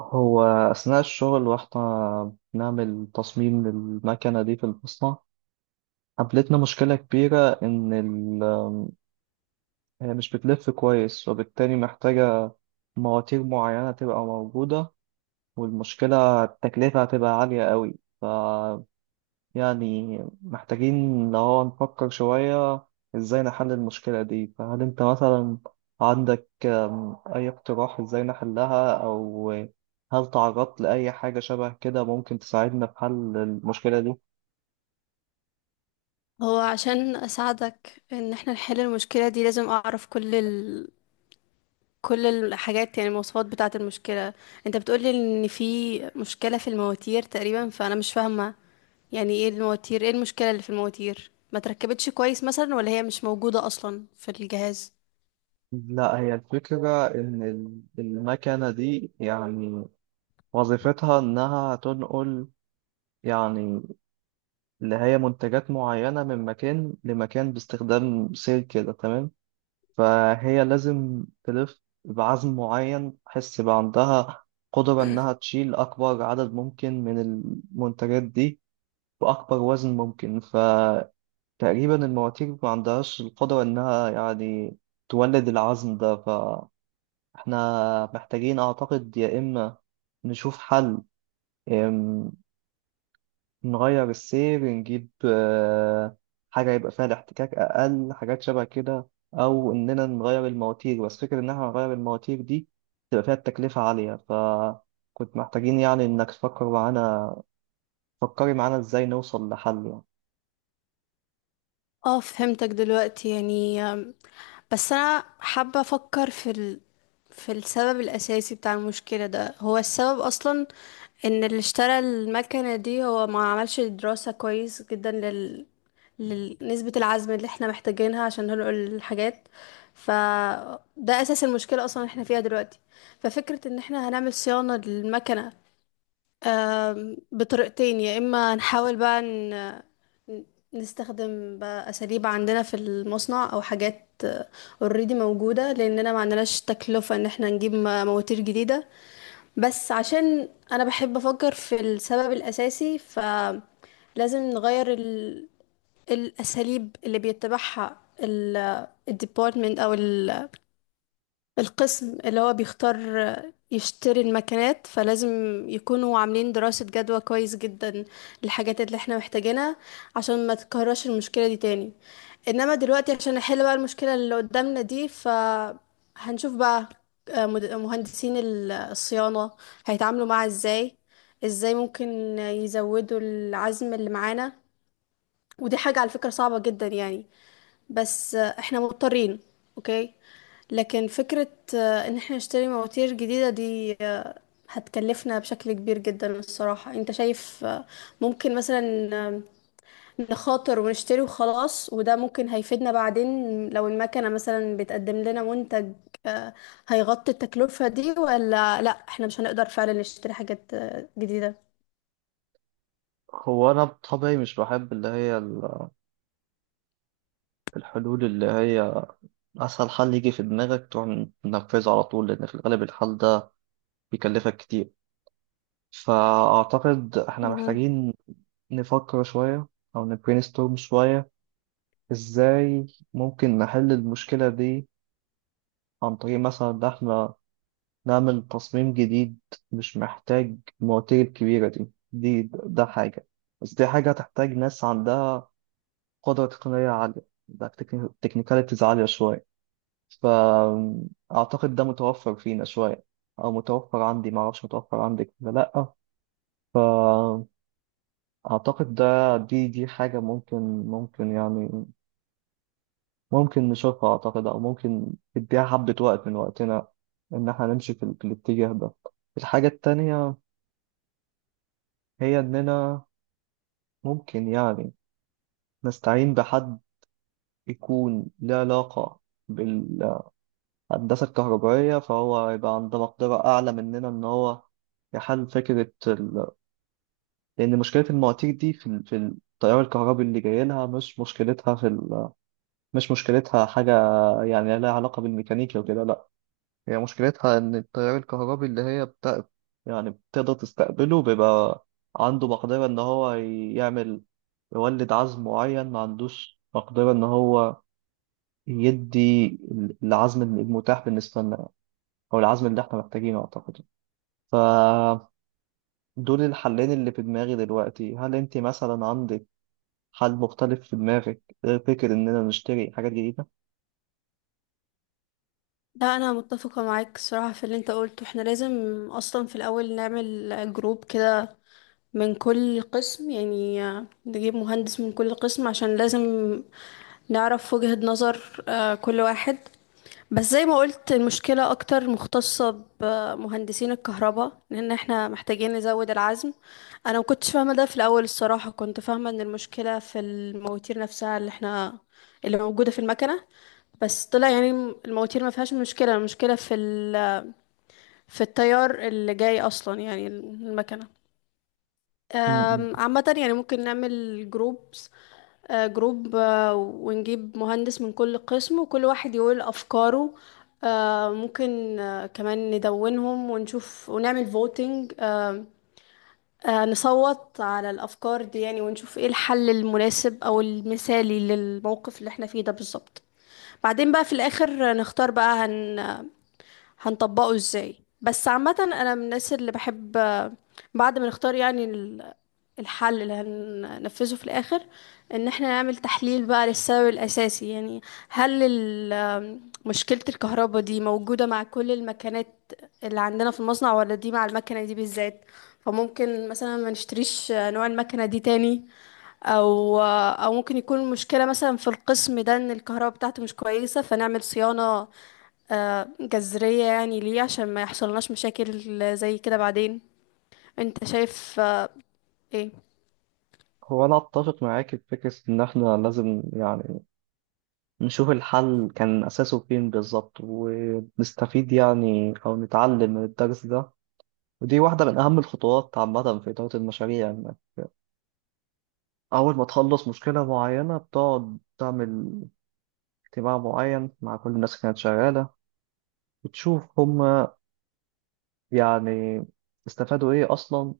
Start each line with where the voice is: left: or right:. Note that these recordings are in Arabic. right: هو أثناء الشغل واحنا بنعمل تصميم للمكنة دي في المصنع، قابلتنا مشكلة كبيرة إن ال- هي مش بتلف كويس، وبالتالي محتاجة مواتير معينة تبقى موجودة، والمشكلة التكلفة هتبقى عالية قوي. يعني محتاجين اللي هو نفكر شوية ازاي نحل المشكلة دي. فهل انت مثلا عندك أي اقتراح ازاي نحلها، أو هل تعرضت لأي حاجة شبه كده ممكن تساعدنا في حل المشكلة دي؟
left: هو عشان اساعدك ان احنا نحل المشكله دي لازم اعرف كل الحاجات، يعني المواصفات بتاعه المشكله. انت بتقولي ان في مشكله في المواتير تقريبا، فانا مش فاهمه يعني ايه المواتير، ايه المشكله اللي في المواتير؟ ما تركبتش كويس مثلا ولا هي مش موجوده اصلا في الجهاز؟
right: لا، هي الفكرة إن ال- المكنة دي يعني وظيفتها إنها تنقل يعني اللي هي منتجات معينة من مكان لمكان باستخدام سير كده، تمام؟ فهي لازم تلف بعزم معين، تحس بقى عندها قدرة إنها تشيل أكبر عدد ممكن من المنتجات دي بأكبر وزن ممكن. فتقريبا المواتير ما عندهاش القدرة إنها يعني تولد العزم ده. فإحنا محتاجين أعتقد يا إما نشوف حل، نغير السير، نجيب حاجة يبقى فيها الاحتكاك أقل، حاجات شبه كده، أو إننا نغير المواتير. بس فكرة إن إحنا نغير المواتير دي تبقى فيها التكلفة عالية، فكنت محتاجين يعني إنك تفكر معانا، فكري معانا إزاي نوصل لحل يعني.
left: اه، فهمتك دلوقتي. يعني بس انا حابة افكر في السبب الاساسي بتاع المشكلة. ده هو السبب اصلا ان اللي اشترى المكنة دي هو ما عملش دراسة كويس جدا لنسبة العزم اللي احنا محتاجينها عشان ننقل الحاجات. فده اساس المشكلة اصلا اللي احنا فيها دلوقتي. ففكرة ان احنا هنعمل صيانة للمكنة، بطريقتين. يا اما نحاول بقى نستخدم بقى اساليب عندنا في المصنع او حاجات اوريدي موجوده، لاننا ما عندناش تكلفه ان احنا نجيب مواتير جديده. بس عشان انا بحب افكر في السبب الاساسي، فلازم نغير الاساليب اللي بيتبعها الديبارتمنت او القسم اللي هو بيختار يشتري المكنات. فلازم يكونوا عاملين دراسة جدوى كويس جدا للحاجات اللي احنا محتاجينها عشان ما تتكررش المشكلة دي تاني. انما دلوقتي عشان نحل بقى المشكلة اللي قدامنا دي، فهنشوف بقى مهندسين الصيانة هيتعاملوا معاها ازاي، ازاي ممكن يزودوا العزم اللي معانا. ودي حاجة على فكرة صعبة جدا يعني، بس احنا مضطرين. اوكي، لكن فكرة ان احنا نشتري مواتير جديدة دي هتكلفنا بشكل كبير جدا الصراحة. انت شايف ممكن مثلا نخاطر ونشتري وخلاص وده ممكن هيفيدنا بعدين لو المكنة مثلا بتقدم لنا منتج آه، هيغطي التكلفة دي، ولا لا احنا مش هنقدر فعلا نشتري حاجات جديدة؟
right: هو أنا بطبعي مش بحب اللي هي ال- الحلول اللي هي أسهل حل يجي في دماغك تروح تنفذه على طول، لأن في الغالب الحل ده بيكلفك كتير. فأعتقد إحنا محتاجين نفكر شوية أو نبرينستورم شوية إزاي ممكن نحل المشكلة دي. عن طريق مثلا إن إحنا نعمل تصميم جديد مش محتاج المواتير الكبيرة دي، دي ده حاجة، بس دي حاجة هتحتاج ناس عندها قدرة تقنية عالية، ده تكنيكاليتيز عالية شوية. فأعتقد ده متوفر فينا شوية، أو متوفر عندي، معرفش متوفر عندك ولا لأ. فأعتقد ده دي حاجة ممكن، ممكن يعني ممكن نشوفها أعتقد، أو ممكن نديها حبة وقت من وقتنا إن إحنا نمشي في, ال- في الاتجاه ده. الحاجة التانية هي إننا ممكن يعني نستعين بحد يكون له علاقة بالهندسة الكهربائية، فهو يبقى عنده مقدرة أعلى مننا إن هو يحل فكرة ال... لأن مشكلة المواتير دي في, ال... في التيار الكهربي اللي جاي لها، مش مشكلتها في ال... مش مشكلتها حاجة يعني لها علاقة بالميكانيكا وكده، لأ. هي مشكلتها إن التيار الكهربي اللي هي بتا... يعني بتقدر تستقبله بيبقى عنده مقدرة إن هو يعمل، يولد عزم معين، ما عندوش مقدرة إن هو يدي العزم المتاح بالنسبة لنا، أو العزم اللي إحنا محتاجينه أعتقد. فدول الحلين اللي في دماغي دلوقتي. هل أنت مثلا عندك حل مختلف في دماغك غير فكرة إننا نشتري حاجات جديدة؟
left: لا، انا متفقه معاك الصراحه في اللي انت قلته. احنا لازم اصلا في الاول نعمل جروب كده من كل قسم، يعني نجيب مهندس من كل قسم عشان لازم نعرف وجهة نظر كل واحد. بس زي ما قلت، المشكله اكتر مختصه بمهندسين الكهرباء لان احنا محتاجين نزود العزم. انا ما كنتش فاهمه ده في الاول الصراحه، كنت فاهمه ان المشكله في المواتير نفسها اللي احنا، اللي موجوده في المكنه، بس طلع يعني المواتير ما فيهاش مشكلة. المشكلة في التيار اللي جاي أصلا. يعني المكنة
right: م- م.
left: عامة. يعني ممكن نعمل جروبس، جروب، ونجيب مهندس من كل قسم وكل واحد يقول أفكاره. ممكن كمان ندونهم ونشوف ونعمل فوتينج، نصوت على الأفكار دي يعني، ونشوف ايه الحل المناسب أو المثالي للموقف اللي احنا فيه ده بالظبط. بعدين بقى في الآخر نختار بقى هنطبقه ازاي. بس عامة انا من الناس اللي بحب بعد ما نختار يعني الحل اللي هننفذه في الاخر، ان احنا نعمل تحليل بقى للسبب الاساسي. يعني هل مشكلة الكهرباء دي موجودة مع كل المكنات اللي عندنا في المصنع، ولا دي مع المكنة دي بالذات؟ فممكن مثلا ما نشتريش نوع المكنة دي تاني، او ممكن يكون المشكله مثلا في القسم ده ان الكهرباء بتاعته مش كويسه، فنعمل صيانه جذرية يعني ليه، عشان ما يحصلناش مشاكل زي كده بعدين. انت شايف ايه؟
right: هو أنا أتفق معاك في فكرة إن إحنا لازم يعني نشوف الحل كان أساسه فين بالظبط، ونستفيد يعني أو نتعلم من الدرس ده. ودي واحدة من أهم الخطوات عامة في إدارة المشاريع، إن أول ما تخلص مشكلة معينة بتقعد تعمل اجتماع معين مع كل الناس اللي كانت شغالة وتشوف هما يعني استفادوا إيه أصلا،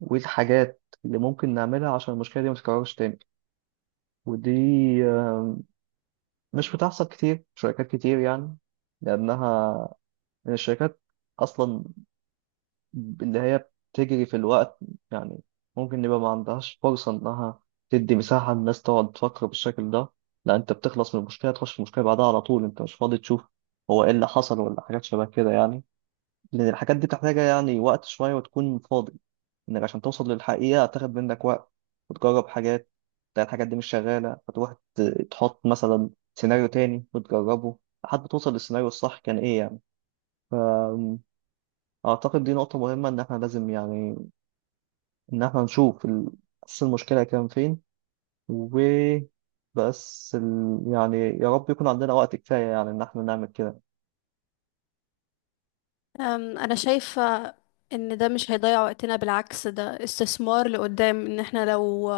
right: وإيه الحاجات اللي ممكن نعملها عشان المشكلة دي ما تتكررش تاني. ودي آه، مش بتحصل كتير في شركات كتير يعني، لأنها الشركات أصلا اللي هي بتجري في الوقت يعني، ممكن يبقى ما عندهاش فرصة إنها تدي مساحة للناس تقعد تفكر بالشكل ده. لا، أنت بتخلص من المشكلة تخش في المشكلة بعدها على طول، أنت مش فاضي تشوف هو إيه اللي حصل ولا حاجات شبه كده يعني. لأن الحاجات دي محتاجة يعني وقت شوية، وتكون فاضي، إنك عشان توصل للحقيقة هتاخد منك وقت، وتجرب حاجات تلاقي الحاجات دي مش شغالة، فتروح ت- تحط مثلا سيناريو تاني وتجربه لحد ما توصل للسيناريو الصح كان إيه يعني. أعتقد دي نقطة مهمة إن إحنا لازم يعني إن إحنا نشوف ال- أساس المشكلة كان فين. وبس ال... يعني يا رب يكون عندنا وقت كفاية يعني إن إحنا نعمل كده.
left: أنا شايفة إن ده مش هيضيع وقتنا، بالعكس ده استثمار لقدام. إن احنا لو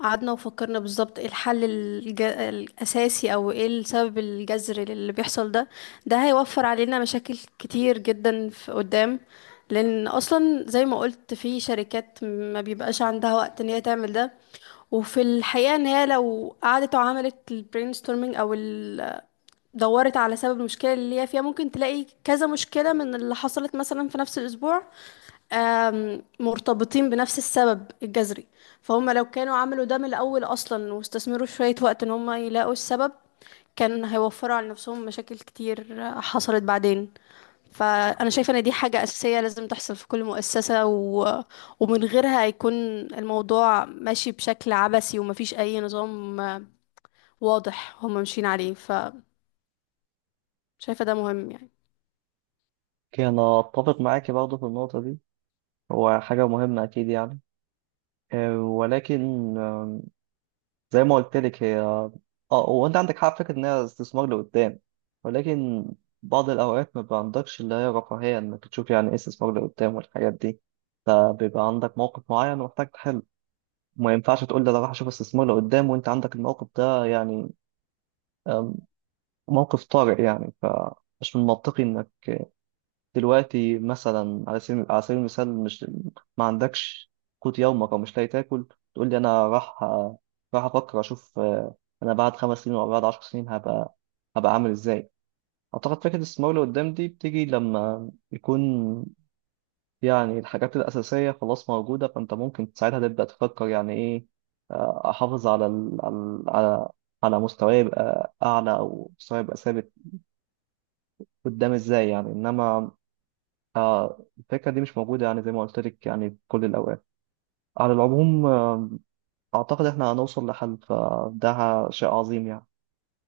left: قعدنا وفكرنا بالظبط ايه الحل الأساسي أو ايه السبب الجذري للي بيحصل ده، ده هيوفر علينا مشاكل كتير جدا في قدام. لأن أصلا زي ما قلت في شركات ما بيبقاش عندها وقت إن هي تعمل ده، وفي الحقيقة إن هي لو قعدت وعملت ال brainstorming أو دورت على سبب المشكلة اللي هي فيها، ممكن تلاقي كذا مشكلة من اللي حصلت مثلا في نفس الأسبوع مرتبطين بنفس السبب الجذري. فهم لو كانوا عملوا ده من الأول أصلا واستثمروا شوية وقت إن هم يلاقوا السبب، كان هيوفروا على نفسهم مشاكل كتير حصلت بعدين. فأنا شايفة إن دي حاجة أساسية لازم تحصل في كل مؤسسة، ومن غيرها هيكون الموضوع ماشي بشكل عبثي ومفيش أي نظام واضح هم ماشيين عليه. فشايفة ده مهم يعني.
right: أوكي، أنا أتفق معاكي برضه في النقطة دي. هو حاجة مهمة أكيد يعني. ولكن زي ما قلت لك هي اه، وانت عندك حق في فكرة ان هي استثمار لقدام. ولكن بعض الاوقات ما بيبقى عندكش اللي هي رفاهية انك تشوف يعني ايه استثمار لقدام والحاجات دي. فبيبقى عندك موقف معين ومحتاج تحله، ما ينفعش تقول ده انا راح اشوف استثمار لقدام وانت عندك الموقف ده يعني. أم، موقف طارئ يعني. فمش من منطقي انك دلوقتي مثلا على سبيل، على سبيل المثال، مش ما عندكش قوت يومك او مش لاقي تاكل تقول لي انا راح، راح افكر اشوف انا بعد 5 سنين او بعد 10 سنين هبقى، هبقى عامل ازاي. اعتقد فكره الاستثمار لقدام دي بتيجي لما يكون يعني الحاجات الأساسية خلاص موجودة، فأنت ممكن ساعتها تبدأ تفكر يعني إيه. أحافظ على ال... على، على، على مستواي يبقى أعلى أو مستواي يبقى ثابت قدام إزاي يعني. إنما الفكرة دي مش موجودة يعني زي ما قلت لك يعني في كل الأوقات. على العموم أعتقد إحنا هنوصل لحل، فده شيء عظيم يعني.